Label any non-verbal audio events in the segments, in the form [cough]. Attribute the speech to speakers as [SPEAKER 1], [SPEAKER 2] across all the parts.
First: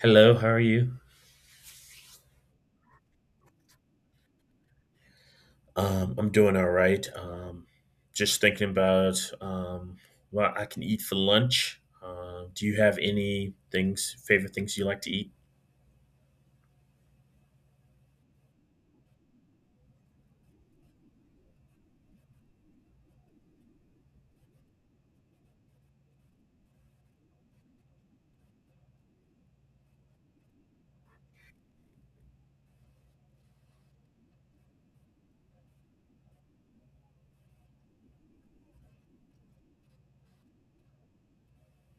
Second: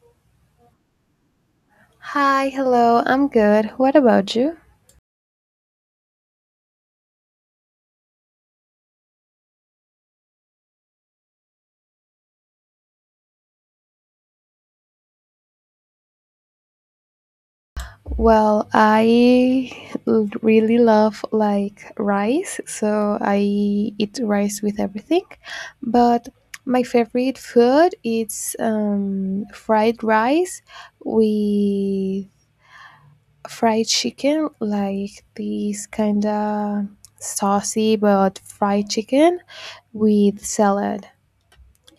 [SPEAKER 1] Hello, how are you?
[SPEAKER 2] Hi, hello. I'm good. What about you?
[SPEAKER 1] I'm doing all right. Just thinking about what I can eat for lunch. Do you have any things, favorite things you like to eat?
[SPEAKER 2] Well, really love like rice, so I eat rice with everything. But my favorite food is fried rice with fried chicken, like this kind of saucy but fried chicken with salad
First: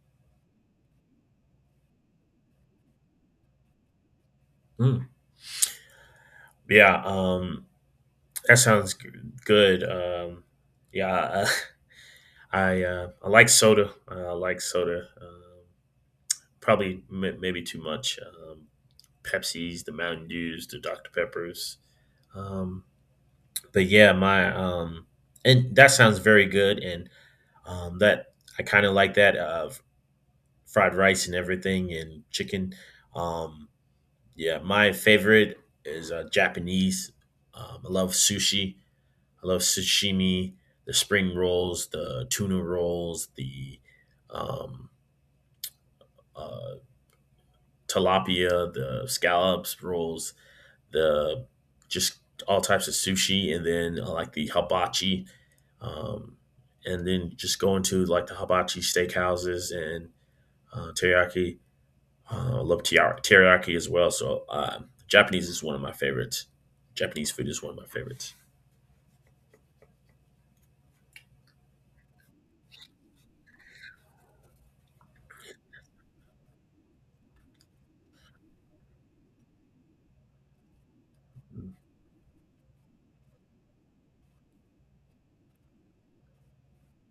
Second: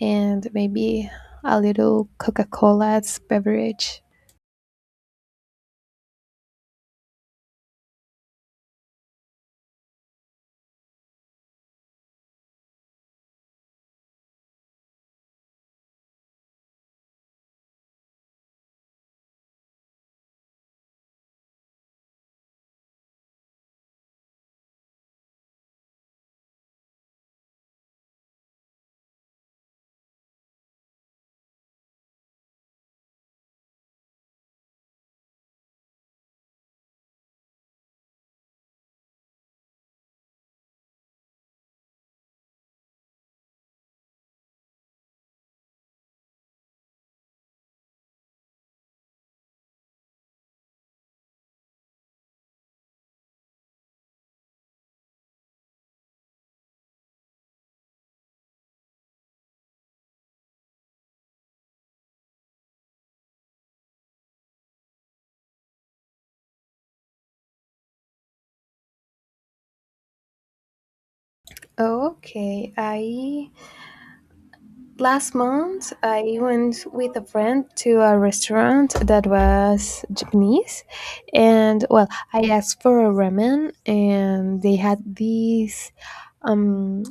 [SPEAKER 2] and maybe a little Coca-Cola's beverage.
[SPEAKER 1] Mm. Yeah, that sounds good. Yeah, I [laughs] I like soda. I like soda. Probably maybe too much. Pepsis, the Mountain Dews, the Dr Peppers. Um, but yeah, my and that sounds very good. And that, I kind of like that fried rice and everything and chicken. Um, yeah, my favorite is Japanese. I love sushi. I love sashimi, the spring rolls, the tuna rolls, the um, uh, tilapia, the scallops rolls, the just all types of sushi, and then I like the hibachi. Um, and then just going to like the hibachi steakhouses and teriyaki. I love teriyaki as well. So Japanese is one of my favorites. Japanese food is one of my favorites.
[SPEAKER 2] Okay, I Last month, I went with a friend to a restaurant that was Japanese, and well, I asked for a ramen, and they had this um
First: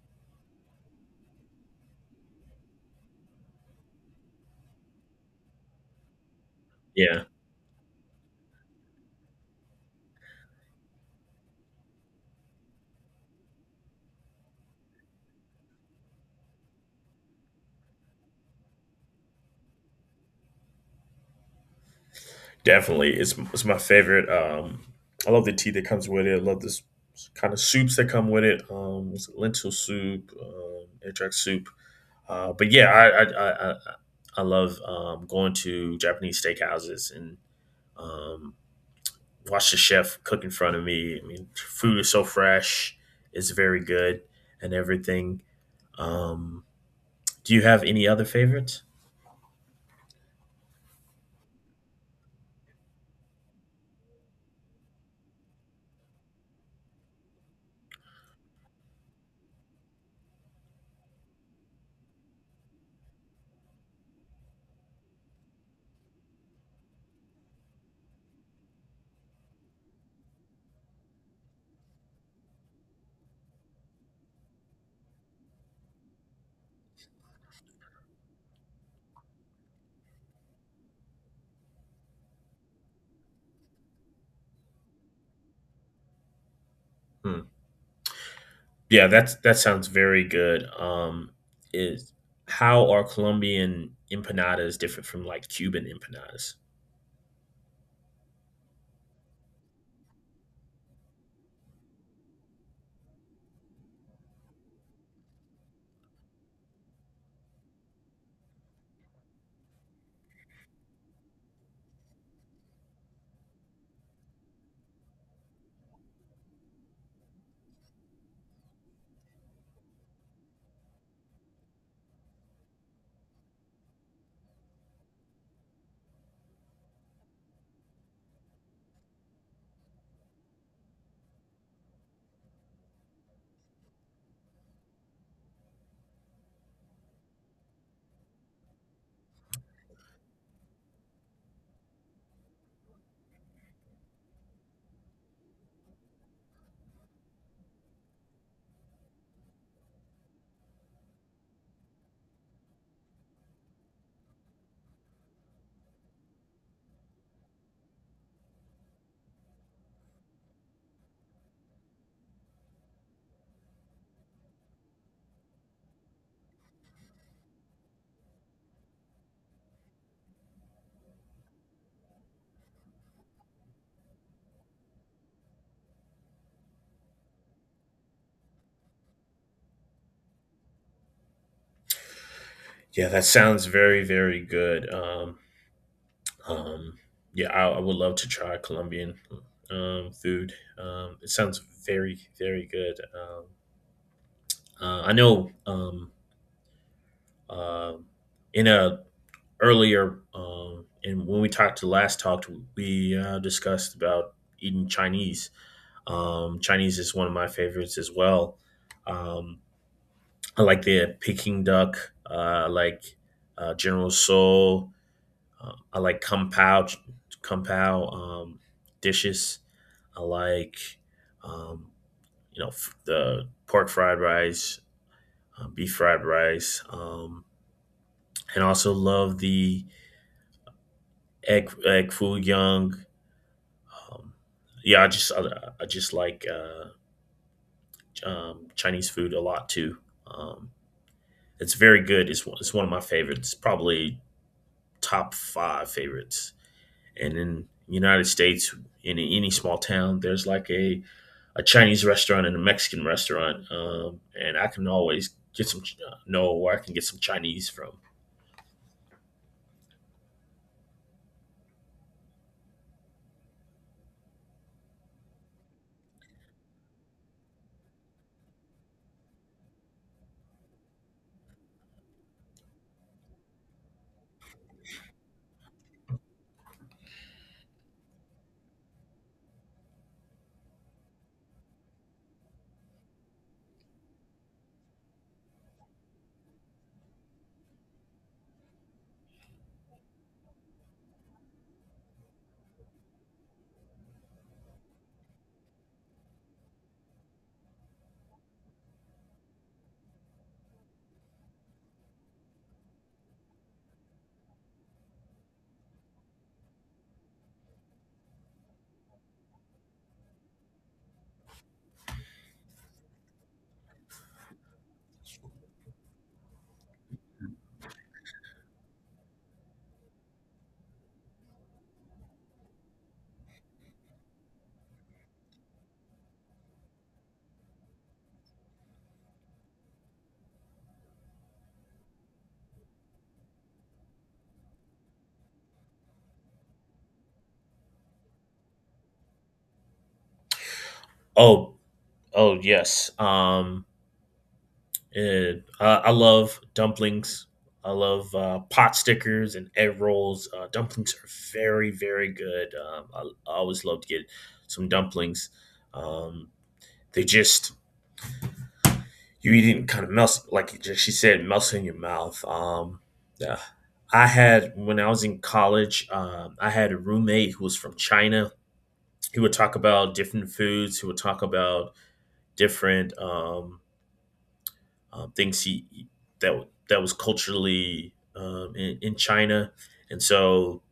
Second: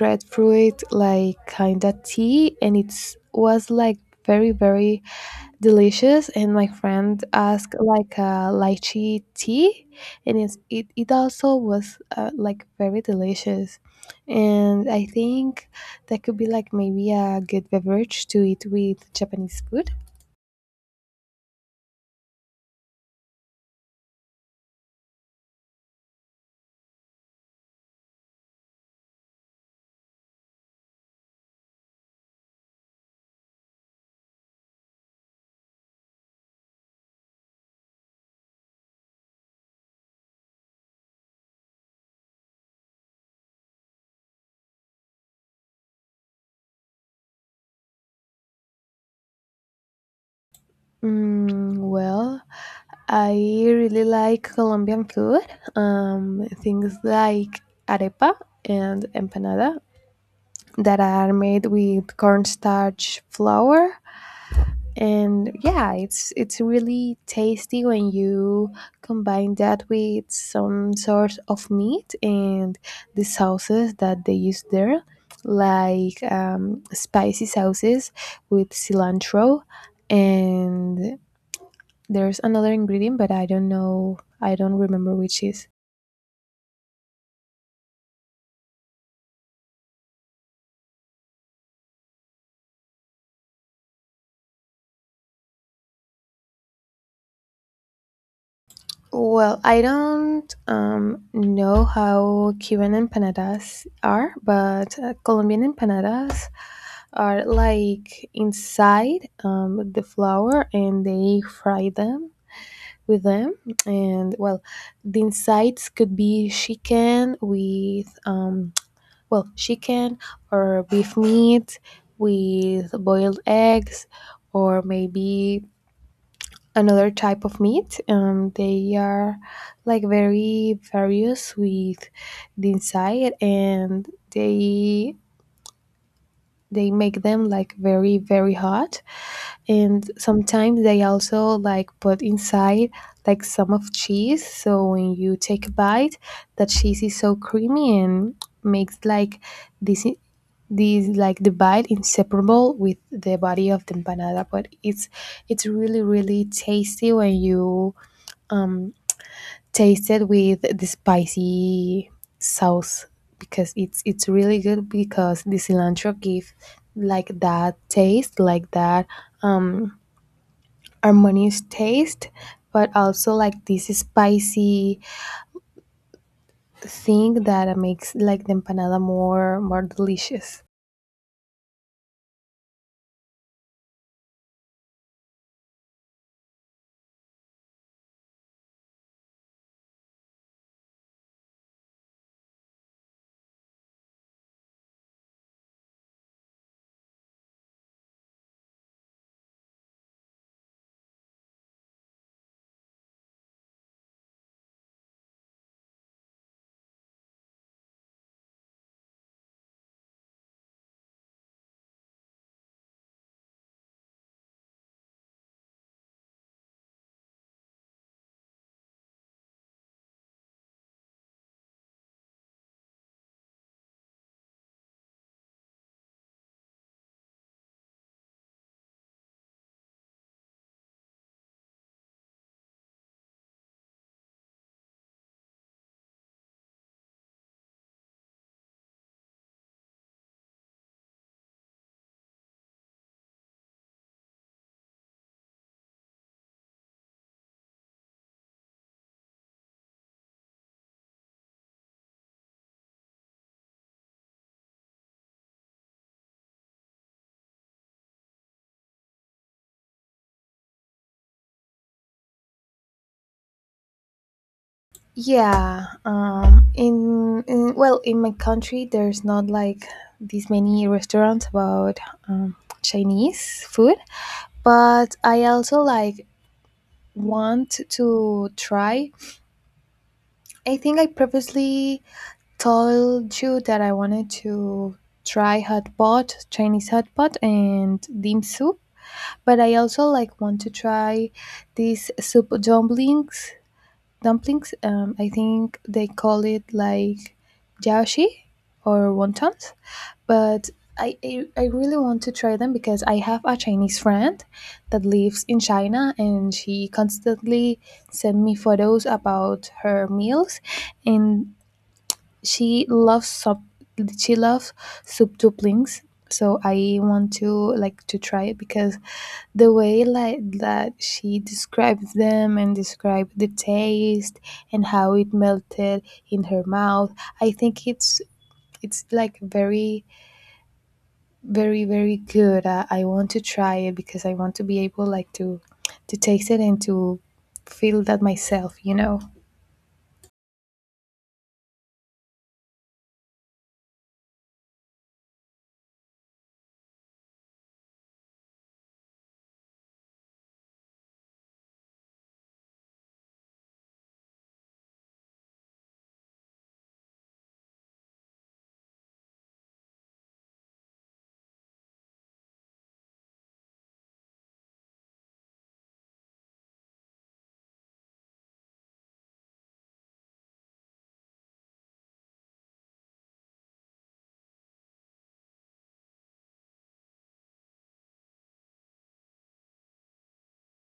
[SPEAKER 2] red fruit like kind of tea, and it was like very delicious. And my friend
[SPEAKER 1] Yeah,
[SPEAKER 2] asked like a lychee tea, and it also was like very delicious, and I think that could be like maybe a good beverage to eat with Japanese food.
[SPEAKER 1] definitely. It's my favorite. I love the tea that comes with it. I love this kind of soups that come with it. It's lentil soup, entrack soup. But yeah, I love going to Japanese steakhouses and um, watch the chef cook in front of me. I mean, food is so fresh, it's very good and everything. Um, do you have any other favorites?
[SPEAKER 2] Mm, well, I really like Colombian food. Things like arepa and empanada that are made with cornstarch flour, and yeah, it's really tasty when you combine that with some sort of meat and the sauces that they use there, like spicy sauces with cilantro, and there's another ingredient, but I don't know, I don't remember which is.
[SPEAKER 1] Hmm. Yeah, that sounds very good. Is How are Colombian empanadas different from like Cuban empanadas?
[SPEAKER 2] Well, I don't know how Cuban empanadas are, but Colombian empanadas are like inside the flour, and they fry them with them. And well, the insides could be chicken with, well, chicken or beef meat with boiled eggs, or maybe another type of meat. They are like very various with the inside, and they make them like very hot. And sometimes they also like put inside like some of cheese. So when you take a bite, that cheese is so creamy and makes like this. These like the bite inseparable with the body of the empanada, but it's really tasty when you um tasted with the spicy sauce, because it's really good, because the cilantro gives like that taste, like that um harmonious taste, but also like this spicy thing that makes like the empanada more delicious.
[SPEAKER 1] Yeah, that sounds very very good. Um, yeah, I would love to try Colombian food. It sounds very very good. I know Um in a earlier and when we talked to last talked, we discussed about eating Chinese. Chinese is one of my favorites as well. Um, I like the Peking duck. I like General Soul. I like Kung Pao, Kung Pao dishes. I like um, the pork fried rice, beef fried rice, and also love the egg foo young. Um, yeah, I just like Chinese food a lot too. Um, it's very good. It's one of my favorites. Probably top five favorites. And in United States, in any small town, there's like a Chinese restaurant and a Mexican restaurant, and I can always get some Ch- know where I can get some Chinese from.
[SPEAKER 2] Yeah, in well, in my country, there's not like these many restaurants about um, Chinese food, but I also like want to try. I think I previously told you that I wanted to try hot pot, Chinese hot pot, and dim sum. But I also like want to try these soup dumplings. Dumplings. I think they call it like jiaoxi or wontons, but I really want to try them, because I have a Chinese friend that lives in China and she constantly send me photos about her meals, and she loves sub she loves soup dumplings, so I want to like to try it, because the way like that she describes them and described the taste and how it melted in her mouth, I think it's like very good. I want to try it, because I want to be able like to taste it and to feel that myself, you know.
[SPEAKER 1] Oh, oh yes. And I love dumplings. I love pot stickers and egg rolls. Dumplings are very, very good. I always love to get some dumplings. Um, they just you eat it and kind of melts, like it just- she said, melts in your mouth. Yeah. I had when I was in college, I had a roommate who was from China. He would talk about different foods. He would talk about different things that that was culturally in China, and so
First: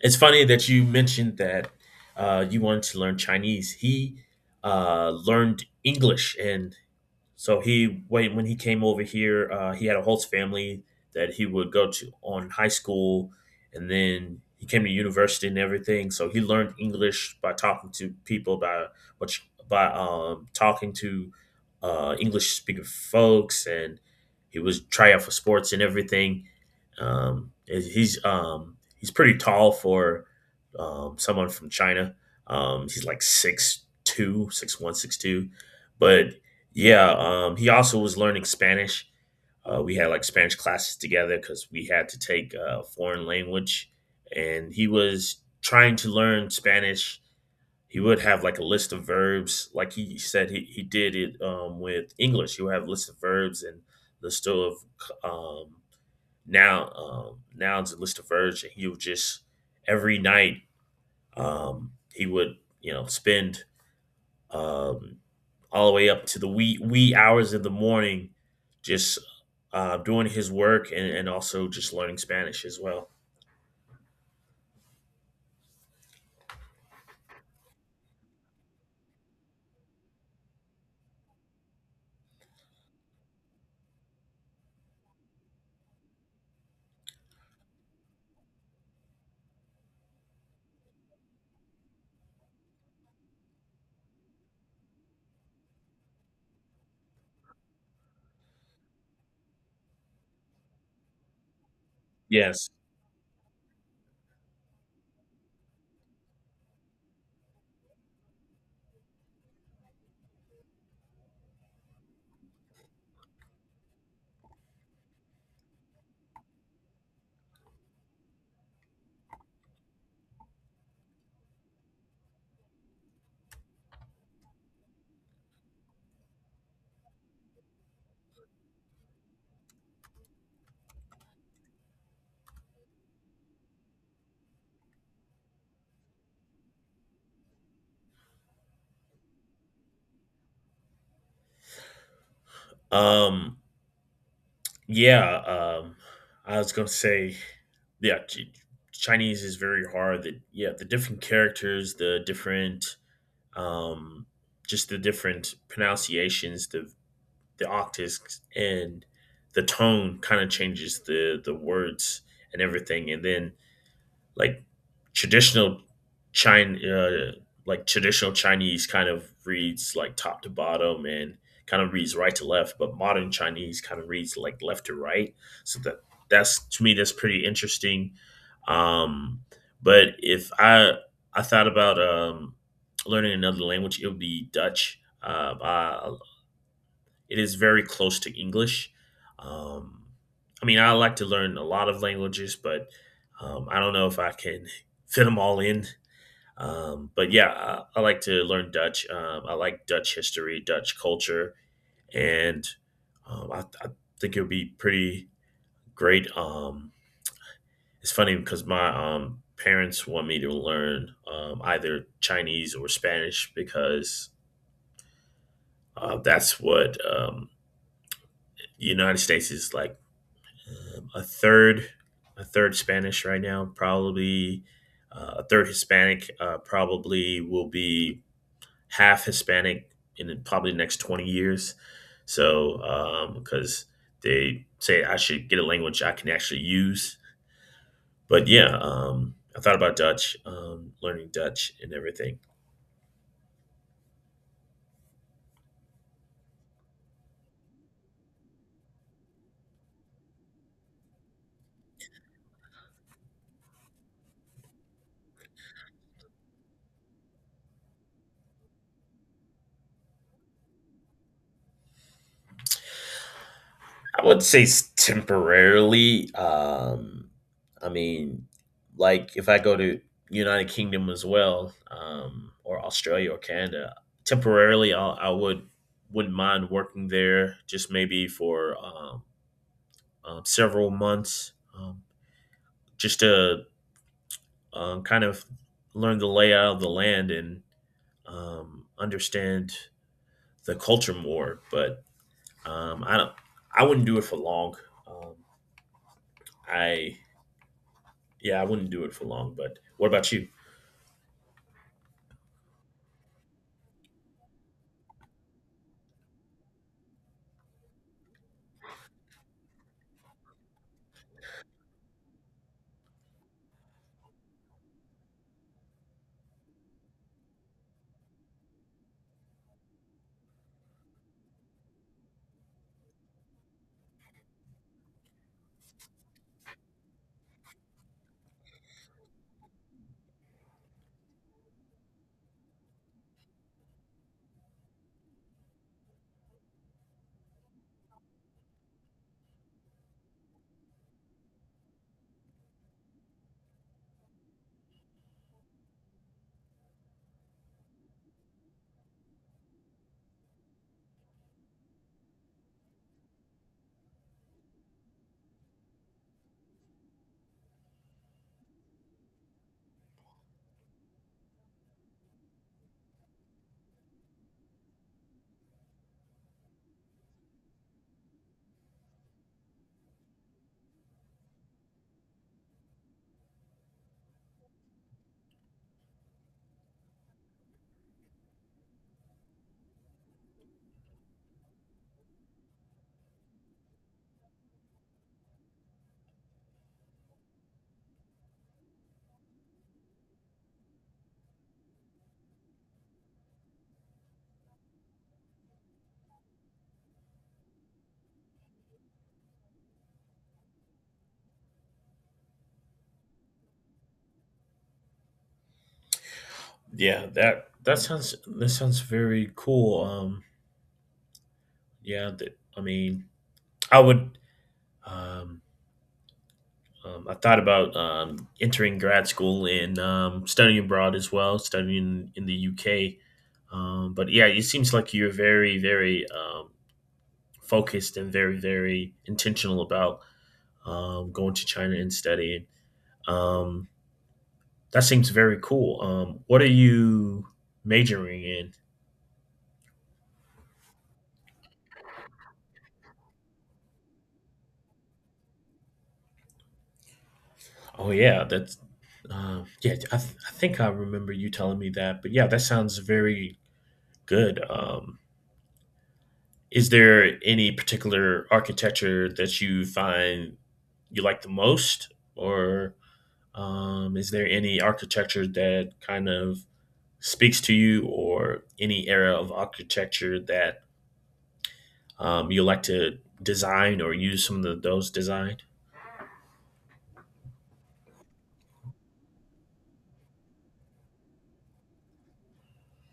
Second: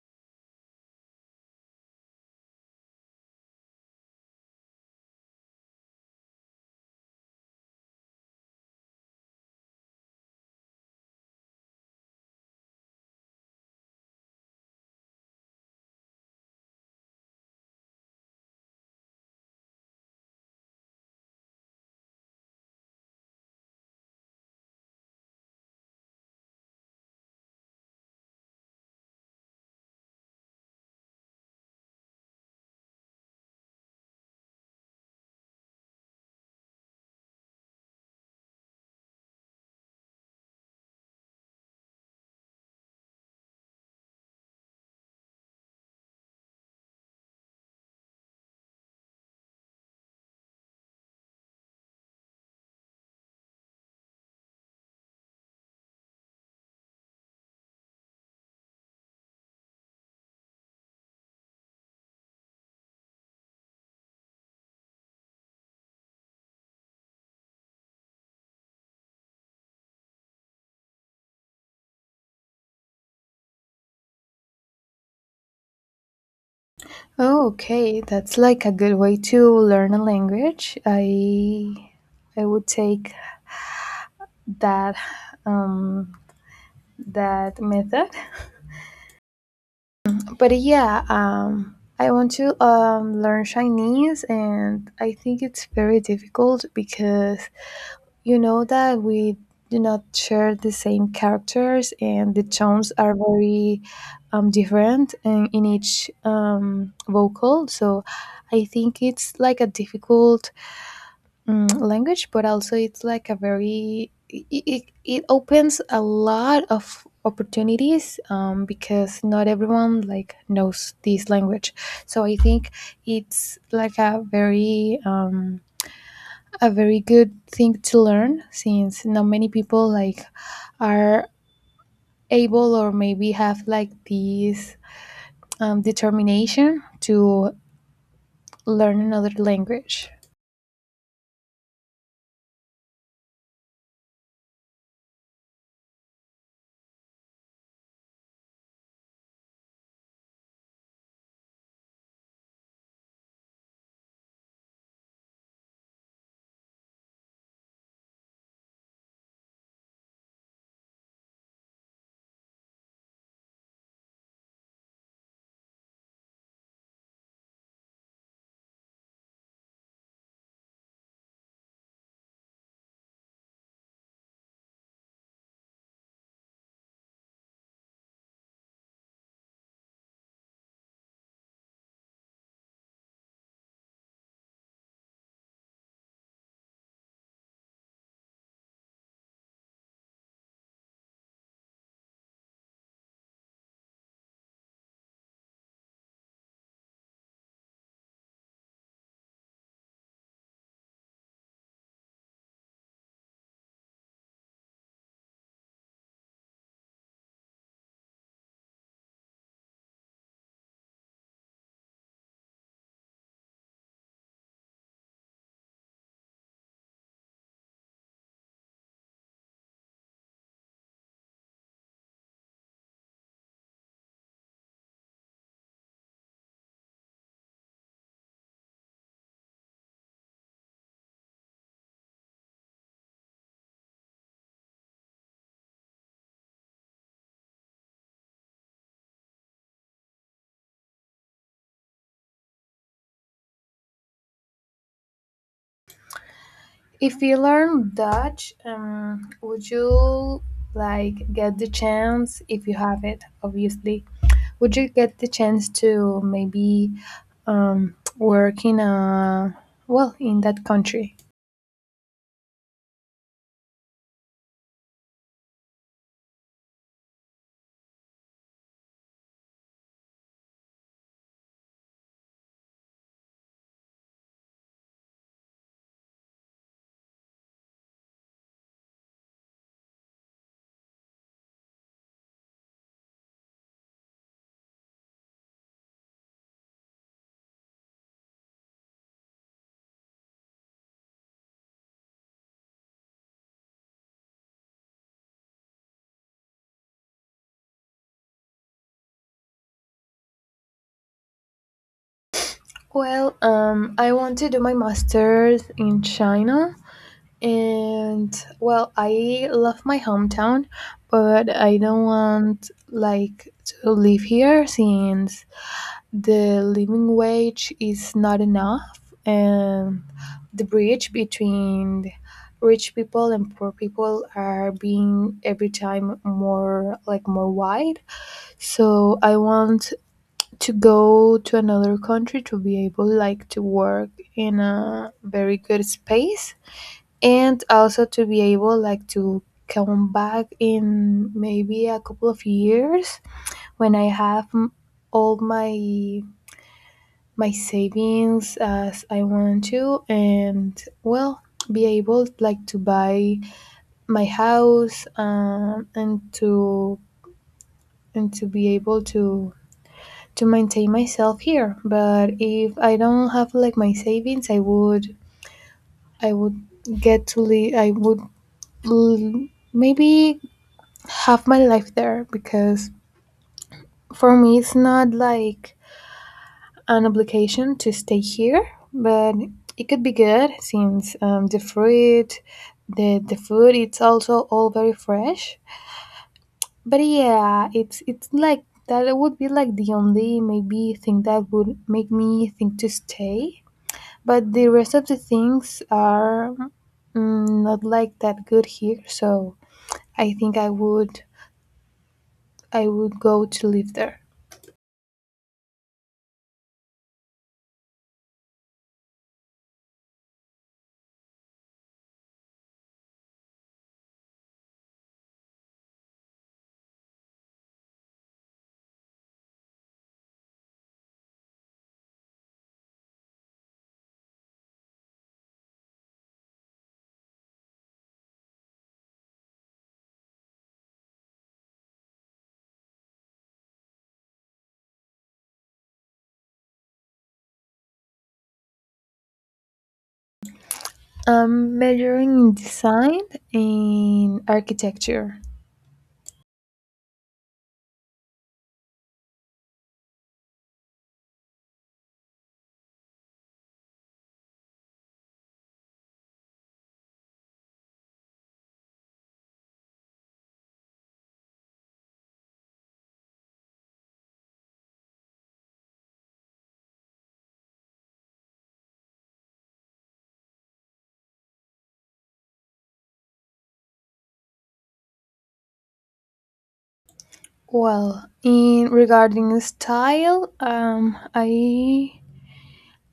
[SPEAKER 1] it's funny that you mentioned that you wanted to learn Chinese. He learned English, and so he when he came over here, he had a host family that he would go to on high school, and then he came to university and everything. So he learned English by talking to people by talking to English speaking folks, and he was try out for sports and everything. Um, he's pretty tall for someone from China. He's like 6'2", 6'1", 6'2". But yeah, he also was learning Spanish. We had like Spanish classes together because we had to take a foreign language, and he was trying to learn Spanish. He would have like a list of verbs, like he did it with English. He would have a list of verbs and list of um, now it's Lista Verge and he would just every night he would you know spend um all the way up to the wee hours of the morning just doing his work, and also just learning Spanish as well.
[SPEAKER 2] Oh, okay, that's like a good way to learn a language. I would take that um that method. But yeah, um, I want to learn Chinese, and I think it's very difficult, because you know that we do not share the same characters, and the
[SPEAKER 1] Yes.
[SPEAKER 2] tones are very different in each vocal. So I think it's like a difficult language, but also it's like a very it opens a lot of opportunities because not everyone like knows this language, so I think it's like a very good thing to learn, since not many people like are able or maybe have like this determination to learn another language.
[SPEAKER 1] Um yeah, um I was gonna say yeah Chinese is very hard that yeah the different characters the different um just the different pronunciations the octaves and the tone kind of changes the words and everything and then like traditional China like traditional Chinese kind of reads like top to bottom and kind of reads right to left but modern Chinese kind of reads like left to right so that that's to me that's pretty interesting um but if I thought about learning another language it would be Dutch I it is very close to English. Um, I mean, I like to learn a lot of languages, but I don't know if I can [laughs] fit them all in. But yeah, I like to learn Dutch. I like Dutch history, Dutch culture, and I think it would be pretty great. It's funny because my parents want me to learn either Chinese or Spanish because that's what the United States is like um, a third a third Spanish right now, probably a third Hispanic, probably will be half Hispanic probably the next 20 years. So, because they say I should get a language I can actually use. But yeah, I thought about Dutch, learning Dutch and everything.
[SPEAKER 2] If you learn Dutch, would you like get the chance, if you have it obviously, would you get the chance to maybe work in a, well, in that country?
[SPEAKER 1] I would say temporarily. I mean, like if I go to United Kingdom as well, or Australia or Canada, I would wouldn't mind working there, just maybe for several months, um, just to kind of learn the layout of the land and understand the culture more. But I don't. I wouldn't do it for long. Um, I yeah, I wouldn't do it for long. But what about you?
[SPEAKER 2] Well, I want to do my master's in China. And well, I love my hometown, but I don't want like to live here, since the living wage is not enough, and the bridge between rich people and poor people are being every time more like more wide. So I want to go to another country to be able like to work in a very good space, and also to be able like to come back in maybe a couple of years, when all my my savings as I want to, and well, be able like to buy my house and to be able to maintain myself here. But if I don't have like my savings, I would get to live, l- maybe half my life there, because for me it's not like an obligation to stay here, but it could be good since the fruit, the food, it's also all very fresh. But yeah, it's like that. It would be like the only maybe thing that would make me think to stay. But the rest of the things are mm, not like that good here, so I think I would go to live there.
[SPEAKER 1] Yeah, that sounds very cool. Yeah, that I mean, I would. Um, I thought about entering grad school and studying abroad as well, studying in the UK. But yeah, it seems like you're very, very focused and very, very intentional about going to China and studying. Um, that seems very cool. What are you majoring in?
[SPEAKER 2] I'm majoring in design and architecture.
[SPEAKER 1] Oh yeah, that's yeah. I think I remember you telling me that, but yeah, that sounds very good. Is there any particular architecture that you find you like the most, or is there any architecture that kind of speaks to you, or any era of architecture that you like to design or use some of the, those designed?
[SPEAKER 2] Well, in regarding style,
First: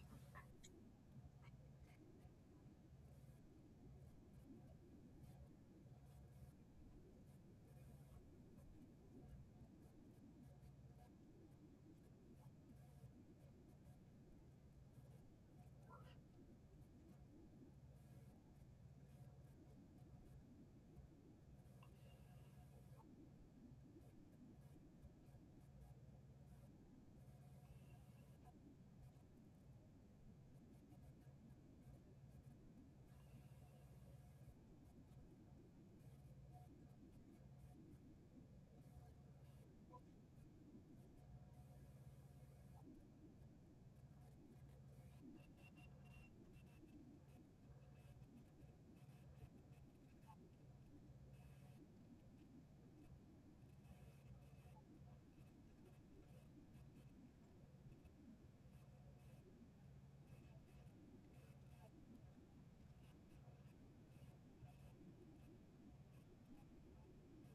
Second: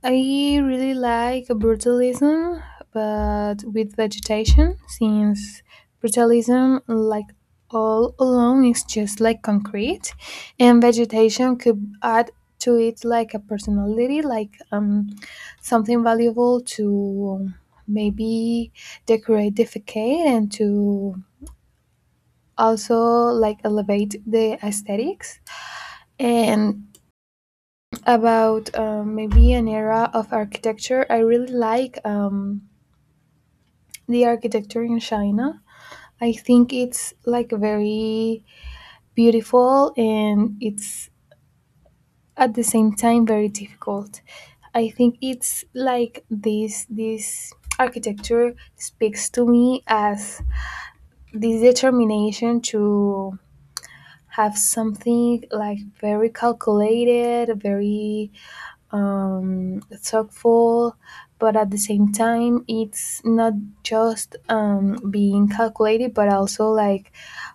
[SPEAKER 2] I really like brutalism, but with vegetation, since brutalism, like all alone, is just like concrete, and vegetation could add to it like a personality, like something valuable to maybe decorate the facade and to also like elevate the aesthetics. And about maybe an era of architecture. I really like the architecture in China. I think it's like very beautiful, and it's at the same time very difficult. I think it's like this architecture speaks to me as this determination to have something like very calculated, very thoughtful, but at the same time, it's not just being calculated, but also like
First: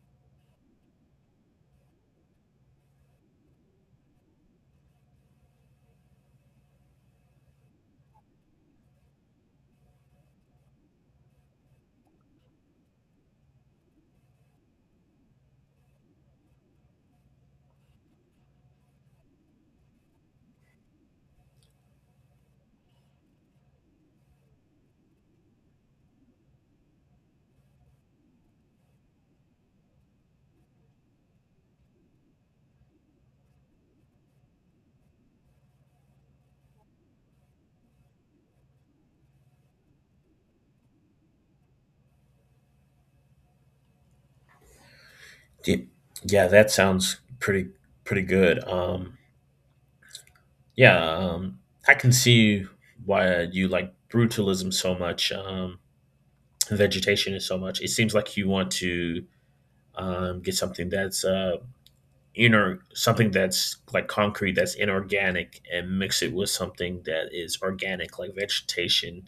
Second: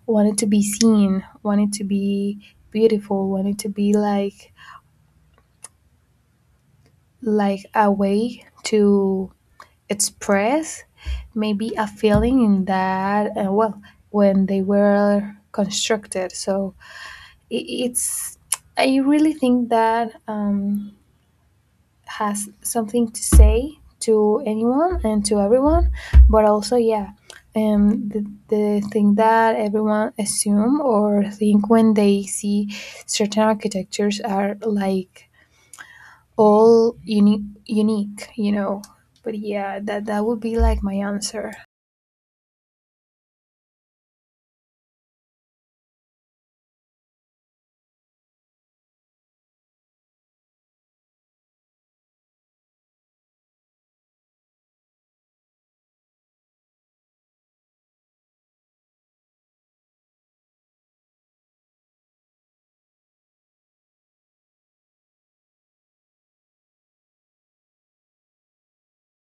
[SPEAKER 2] wanted to be seen, wanted to be beautiful, wanted to be like a way to express maybe a feeling in that. Well, when they were constructed, so it, it's. I really think that has something to say to anyone and to everyone, but also yeah the thing that everyone assume or think when they see certain architectures are like all unique, you know. But yeah, that that would be like my answer.
[SPEAKER 1] Ye- Yeah, that sounds pretty pretty good. Yeah, um, I can see why you like brutalism so much, vegetation is so much. It seems like you want to get something that's inner, something that's like concrete, that's inorganic, and mix it with something that is organic, like vegetation,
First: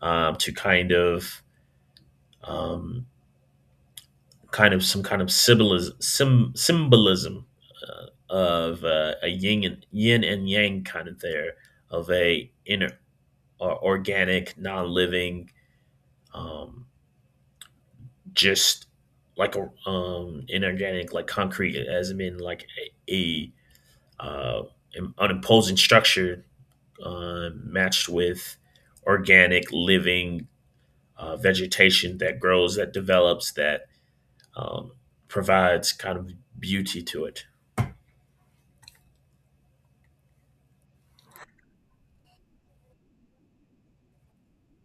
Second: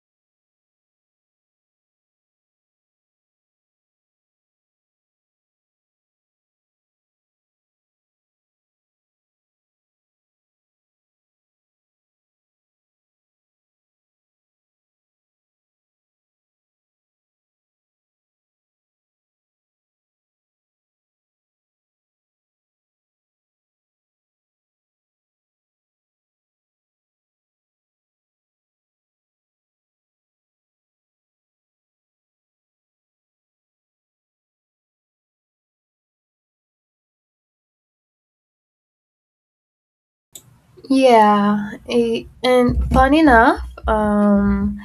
[SPEAKER 1] to um, kind of some kind of symbolism, symbolism of a yin and yang kind of there of a inner or organic, non-living, um, just like a inorganic, like concrete, as in like a uh, an imposing structure matched with organic, living vegetation that grows, that develops, that um, provides kind of beauty to it.
[SPEAKER 2] Yeah, eh, and funny enough um,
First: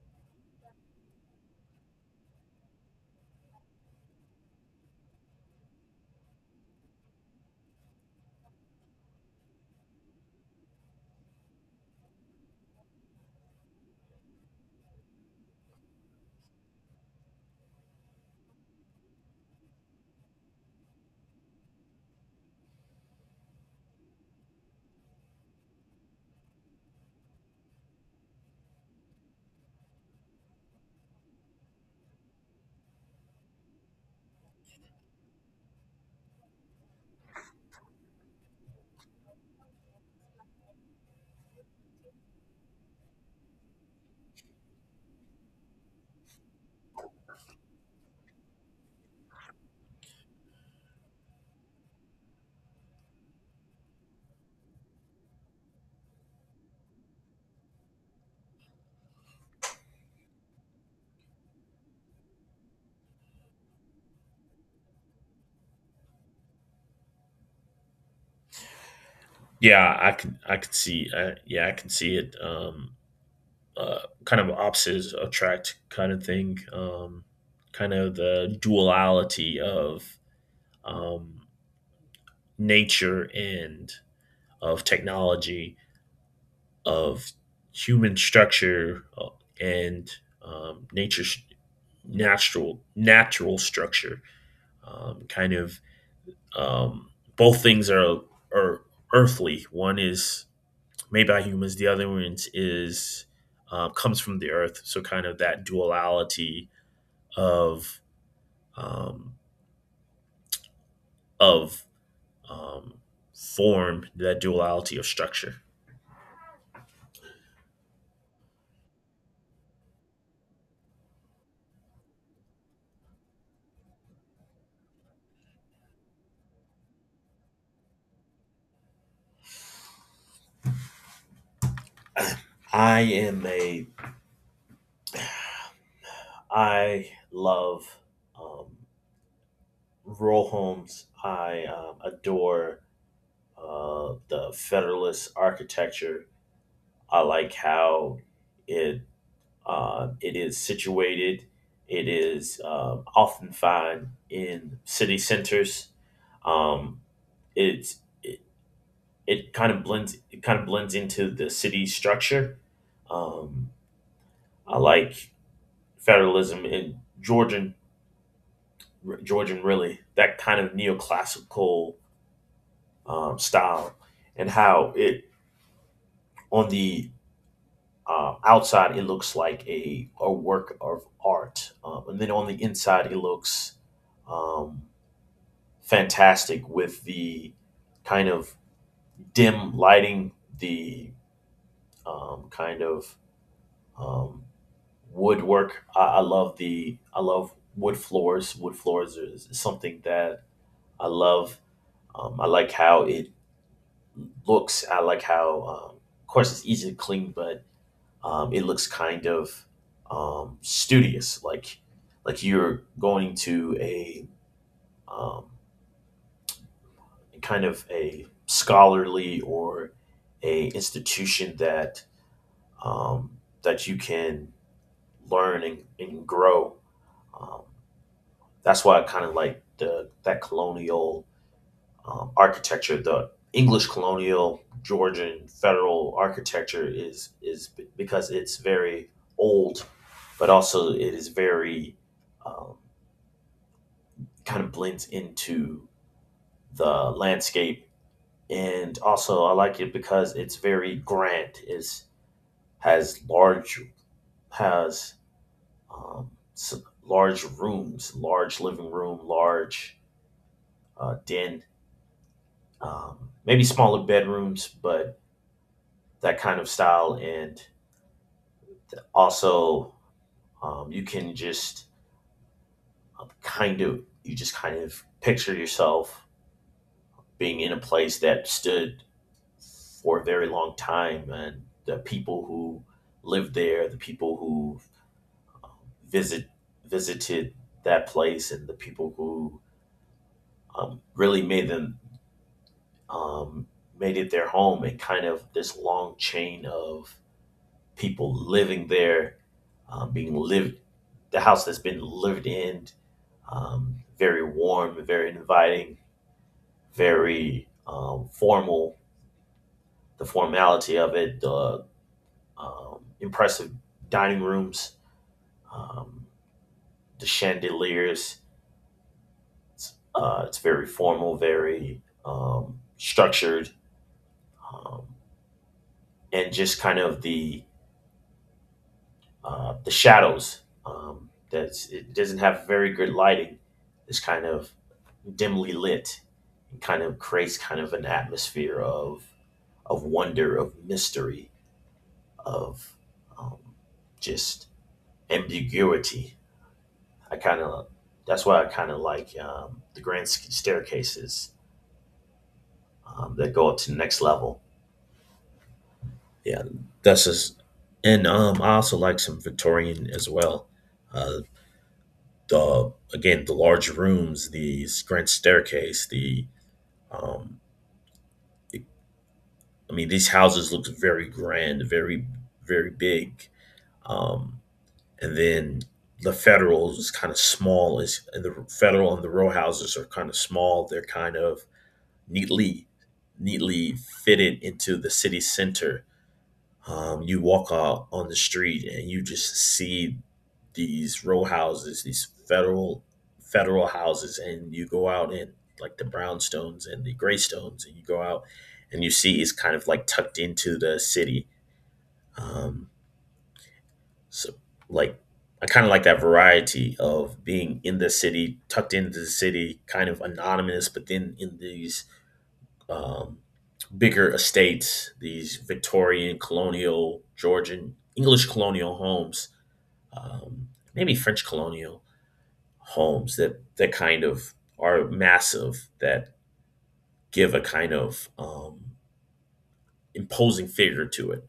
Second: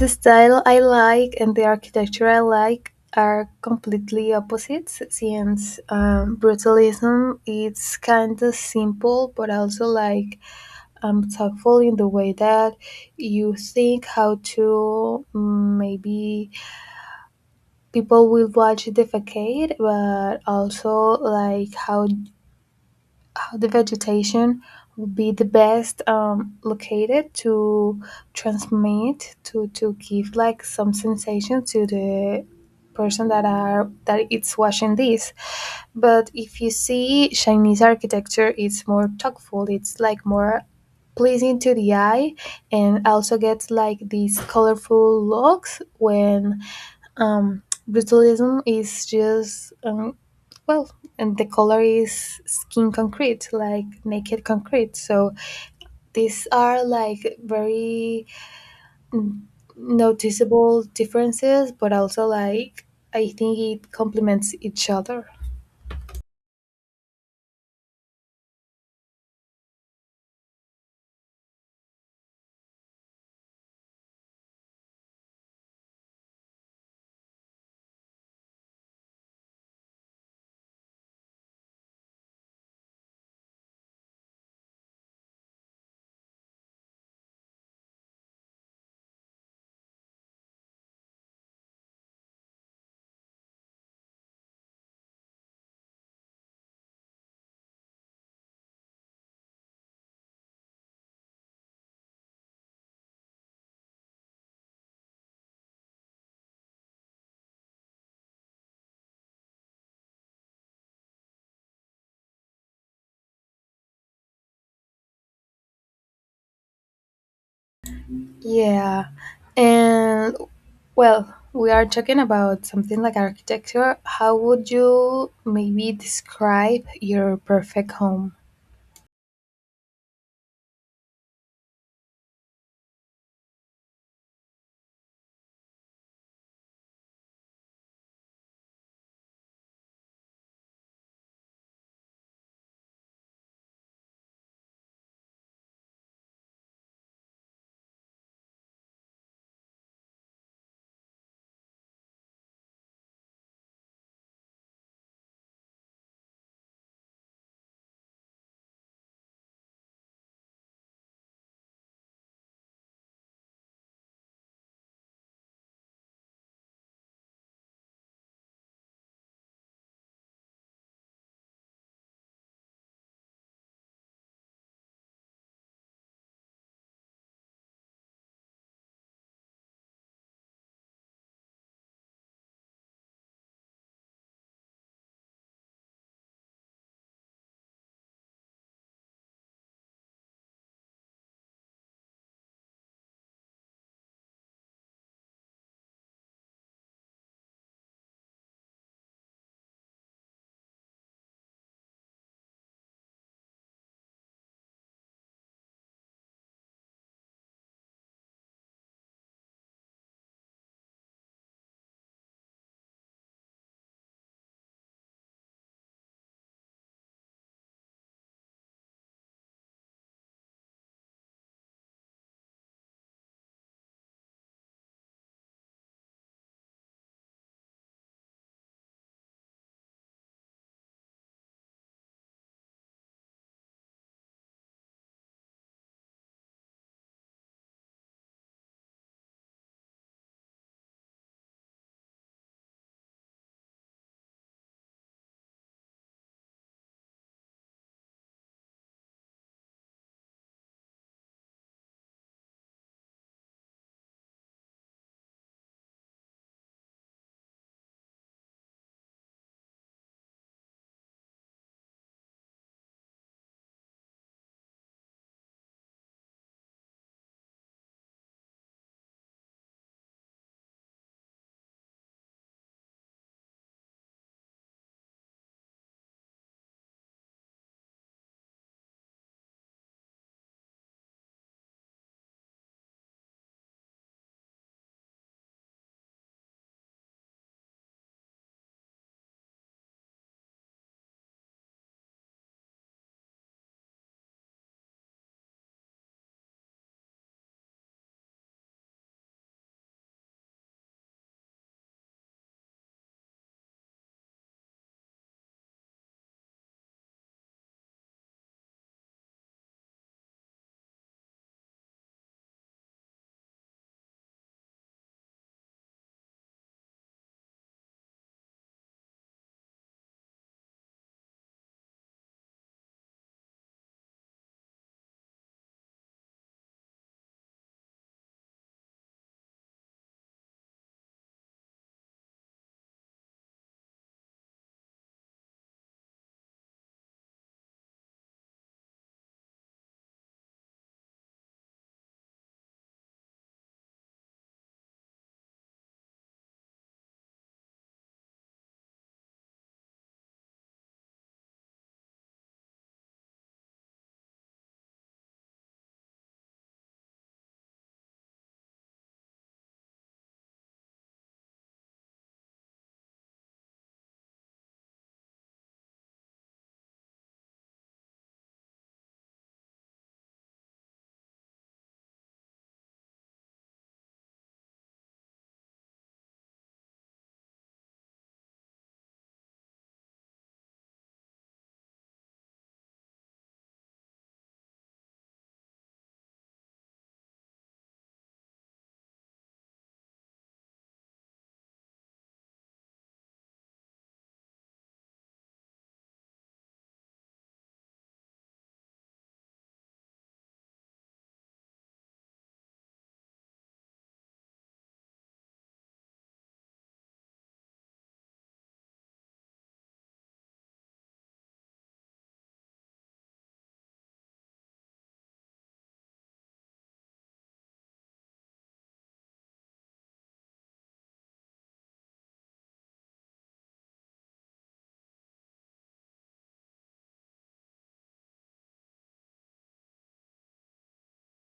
[SPEAKER 2] the style I like and the architecture I like are completely opposites, since brutalism is kind of simple but also like thoughtful in the way that you think how to mm, maybe people will watch the facade, but also like how the vegetation would be the best located to transmit to give like some sensation to the person that are that it's watching this. But if you see Chinese architecture, it's more tactful, it's like more pleasing to the eye, and also gets like these colorful looks, when um, brutalism is just well, and the color is skin concrete, like naked concrete. So these are like very n- noticeable differences, but also like I think it complements each other.
[SPEAKER 1] Yeah, I can see. Yeah, I can see it. Uh, Kind of opposites attract kind of thing. Kind of the duality of um, nature and of technology, of human structure and nature's natural natural structure. Kind of um, both things are earthly. One is made by humans. The other one is comes from the earth. So kind of that duality of um, of um, form, that duality of structure.
[SPEAKER 2] Yeah. And well, we are talking about something like architecture. How would you maybe describe your perfect home?
[SPEAKER 1] I am a I love um, rural homes. I adore the Federalist architecture. I like how it it is situated. It is often found in city centers. Um, it's it, it kind of blends into the city structure. Um, I like federalism in Georgian really that kind of neoclassical style and how it on the outside it looks like a work of art and then on the inside it looks um, fantastic with the kind of dim lighting the kind of um, woodwork. I love wood floors. Wood floors is something that I love. I like how it looks. I like how, of course, it's easy to clean, but it looks kind of studious, like you're going to a um, kind of a scholarly or a institution that um, that you can learn and grow. Um, That's why I kind of like the that colonial architecture. The English colonial Georgian federal architecture is because it's very old, but also it is very um, kind of blends into the landscape. And also, I like it because it's very grand. It's has has um, large rooms, large living room, large den maybe smaller bedrooms, but that kind of style. And also, you can just kind of, you just kind of picture yourself being in a place that stood for a very long time and the people who lived there, the people who um, visit visited that place, and the people who really made them um, made it their home, and kind of this long chain of people living there, being lived, the house that's been lived in, very warm, very inviting, very formal, the formality of it, the impressive dining rooms, um, the chandeliers. It's very formal, very structured, um, and just kind of the shadows. That's it doesn't have very good lighting. It's kind of dimly lit and kind of creates kind of an atmosphere of wonder, of mystery, of um, just ambiguity. I kind of That's why I kind of like the grand staircases that go up to the next level. Yeah, that's just and I also like some Victorian as well. Uh, the again the large rooms, the grand staircase, the um, I mean, these houses looked very grand, very, very big. Um, and then the federal is kind of small. Is and The federal and the row houses are kind of small. They're kind of neatly, neatly fitted into the city center. You walk out on the street and you just see these row houses, these federal houses, and you go out in like the brownstones and the graystones, and you go out and you see it's kind of like tucked into the city. Um, so like I kind of like that variety of being in the city, tucked into the city, kind of anonymous, but then in these um, bigger estates, these Victorian, colonial, Georgian, English colonial homes, um, maybe French colonial homes that that kind of are massive that give a kind of imposing figure to it.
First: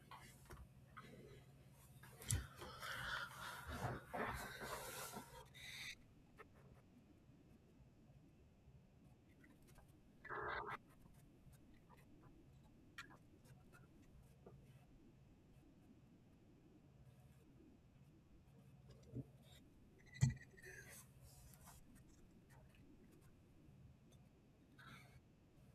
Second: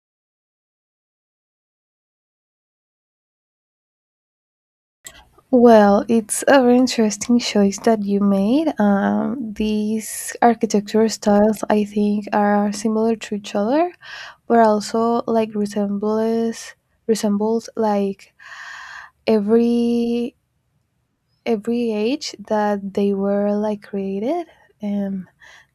[SPEAKER 2] Well, it's a very interesting choice that you made. These architecture styles, I think, are similar to each other, but also like resembles like every every age that they were like created um,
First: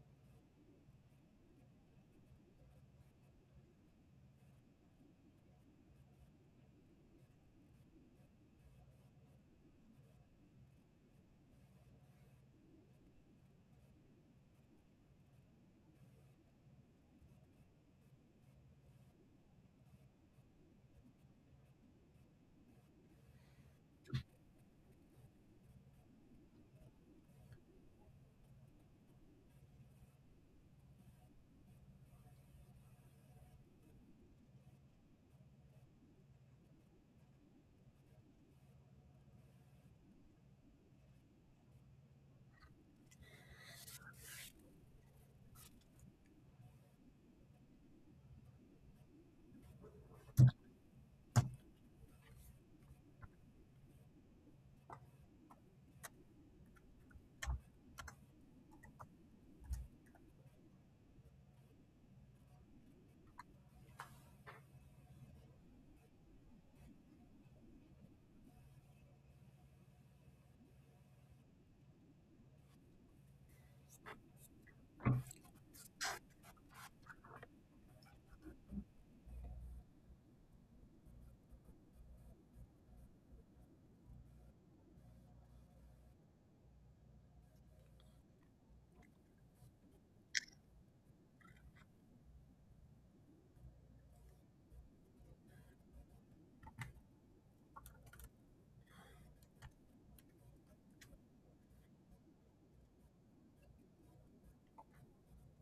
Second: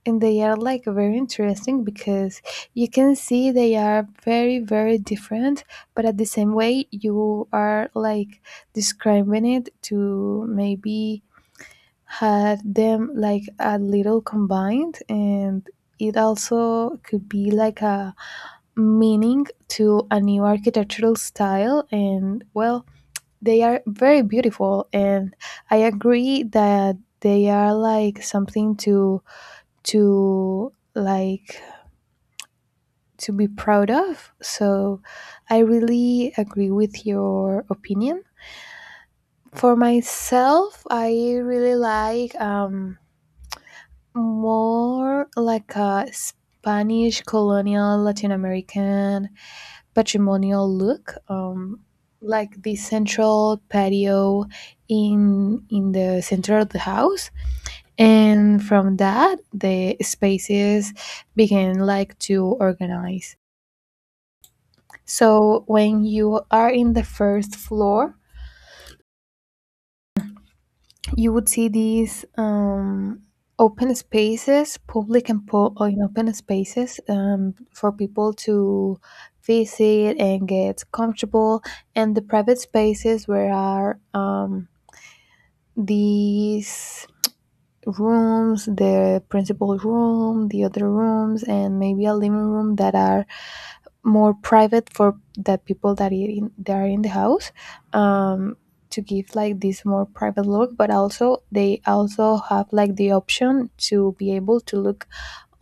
[SPEAKER 2] and they are like very interesting, because you can see they are very different, but at the same way you are like describing it to maybe had them like a little combined, and it also could be like a meaning to a new architectural style. And well, they are very beautiful, and I agree that they are like something to to like to be proud of. So I really agree with your opinion. For myself, I really like more like a Spanish colonial Latin American patrimonial look, like the central patio in the center of the house, and from that the spaces began like to organize. So when you are in the first floor, you would see these open spaces, public and you open spaces for people to visit and get comfortable, and the private spaces where are these rooms, the principal room, the other rooms, and maybe a living room that are more private for the people that, that are in the house um, to give like this more private look, but also they also have like the option to be able to look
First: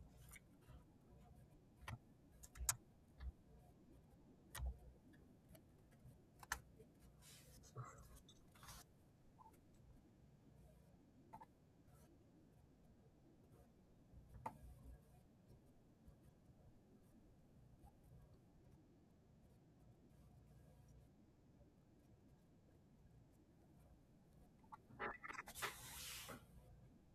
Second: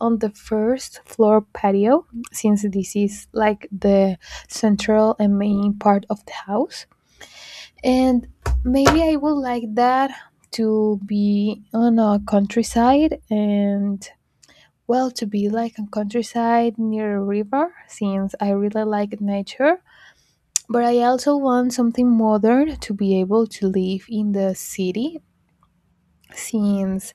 [SPEAKER 2] on the first floor patio, since this is like the central and main part of the house. And maybe I would like that to be on a countryside, and well, to be like a countryside near a river, since I really like nature, but I also want something modern to be able to live in the city, since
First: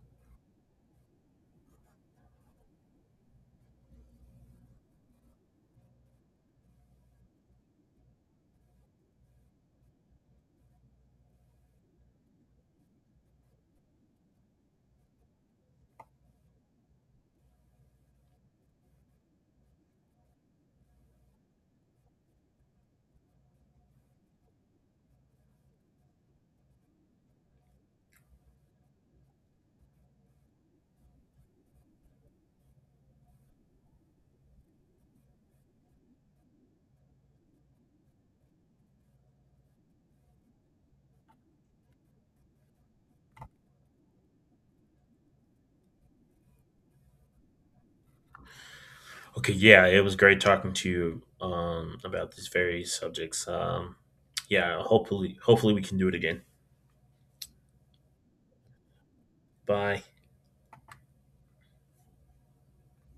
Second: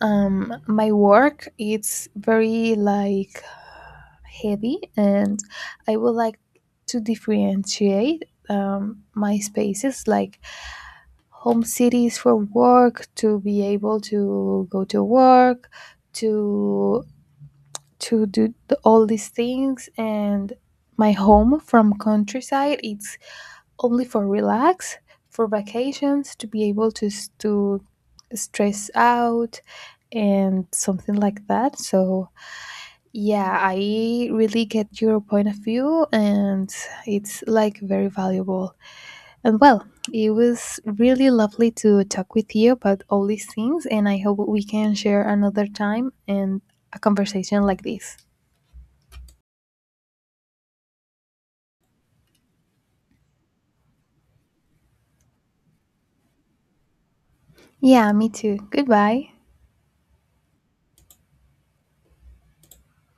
[SPEAKER 2] my work it's very like heavy, and I would like to differentiate my spaces, like home cities for work, to be able to go to work, to all these things, and my home from countryside it's only for relax, for vacations, to be able to to stress out and something like that. So yeah, I really get your point of view, and it's like very valuable. And well, it was really lovely to talk with you about all these things, and I hope we can share another time and a conversation like this.
[SPEAKER 1] Okay, yeah, it was great talking to you about these various subjects. Yeah, hopefully, hopefully we can do it again.
[SPEAKER 2] Yeah, me too. Goodbye.
[SPEAKER 1] Bye.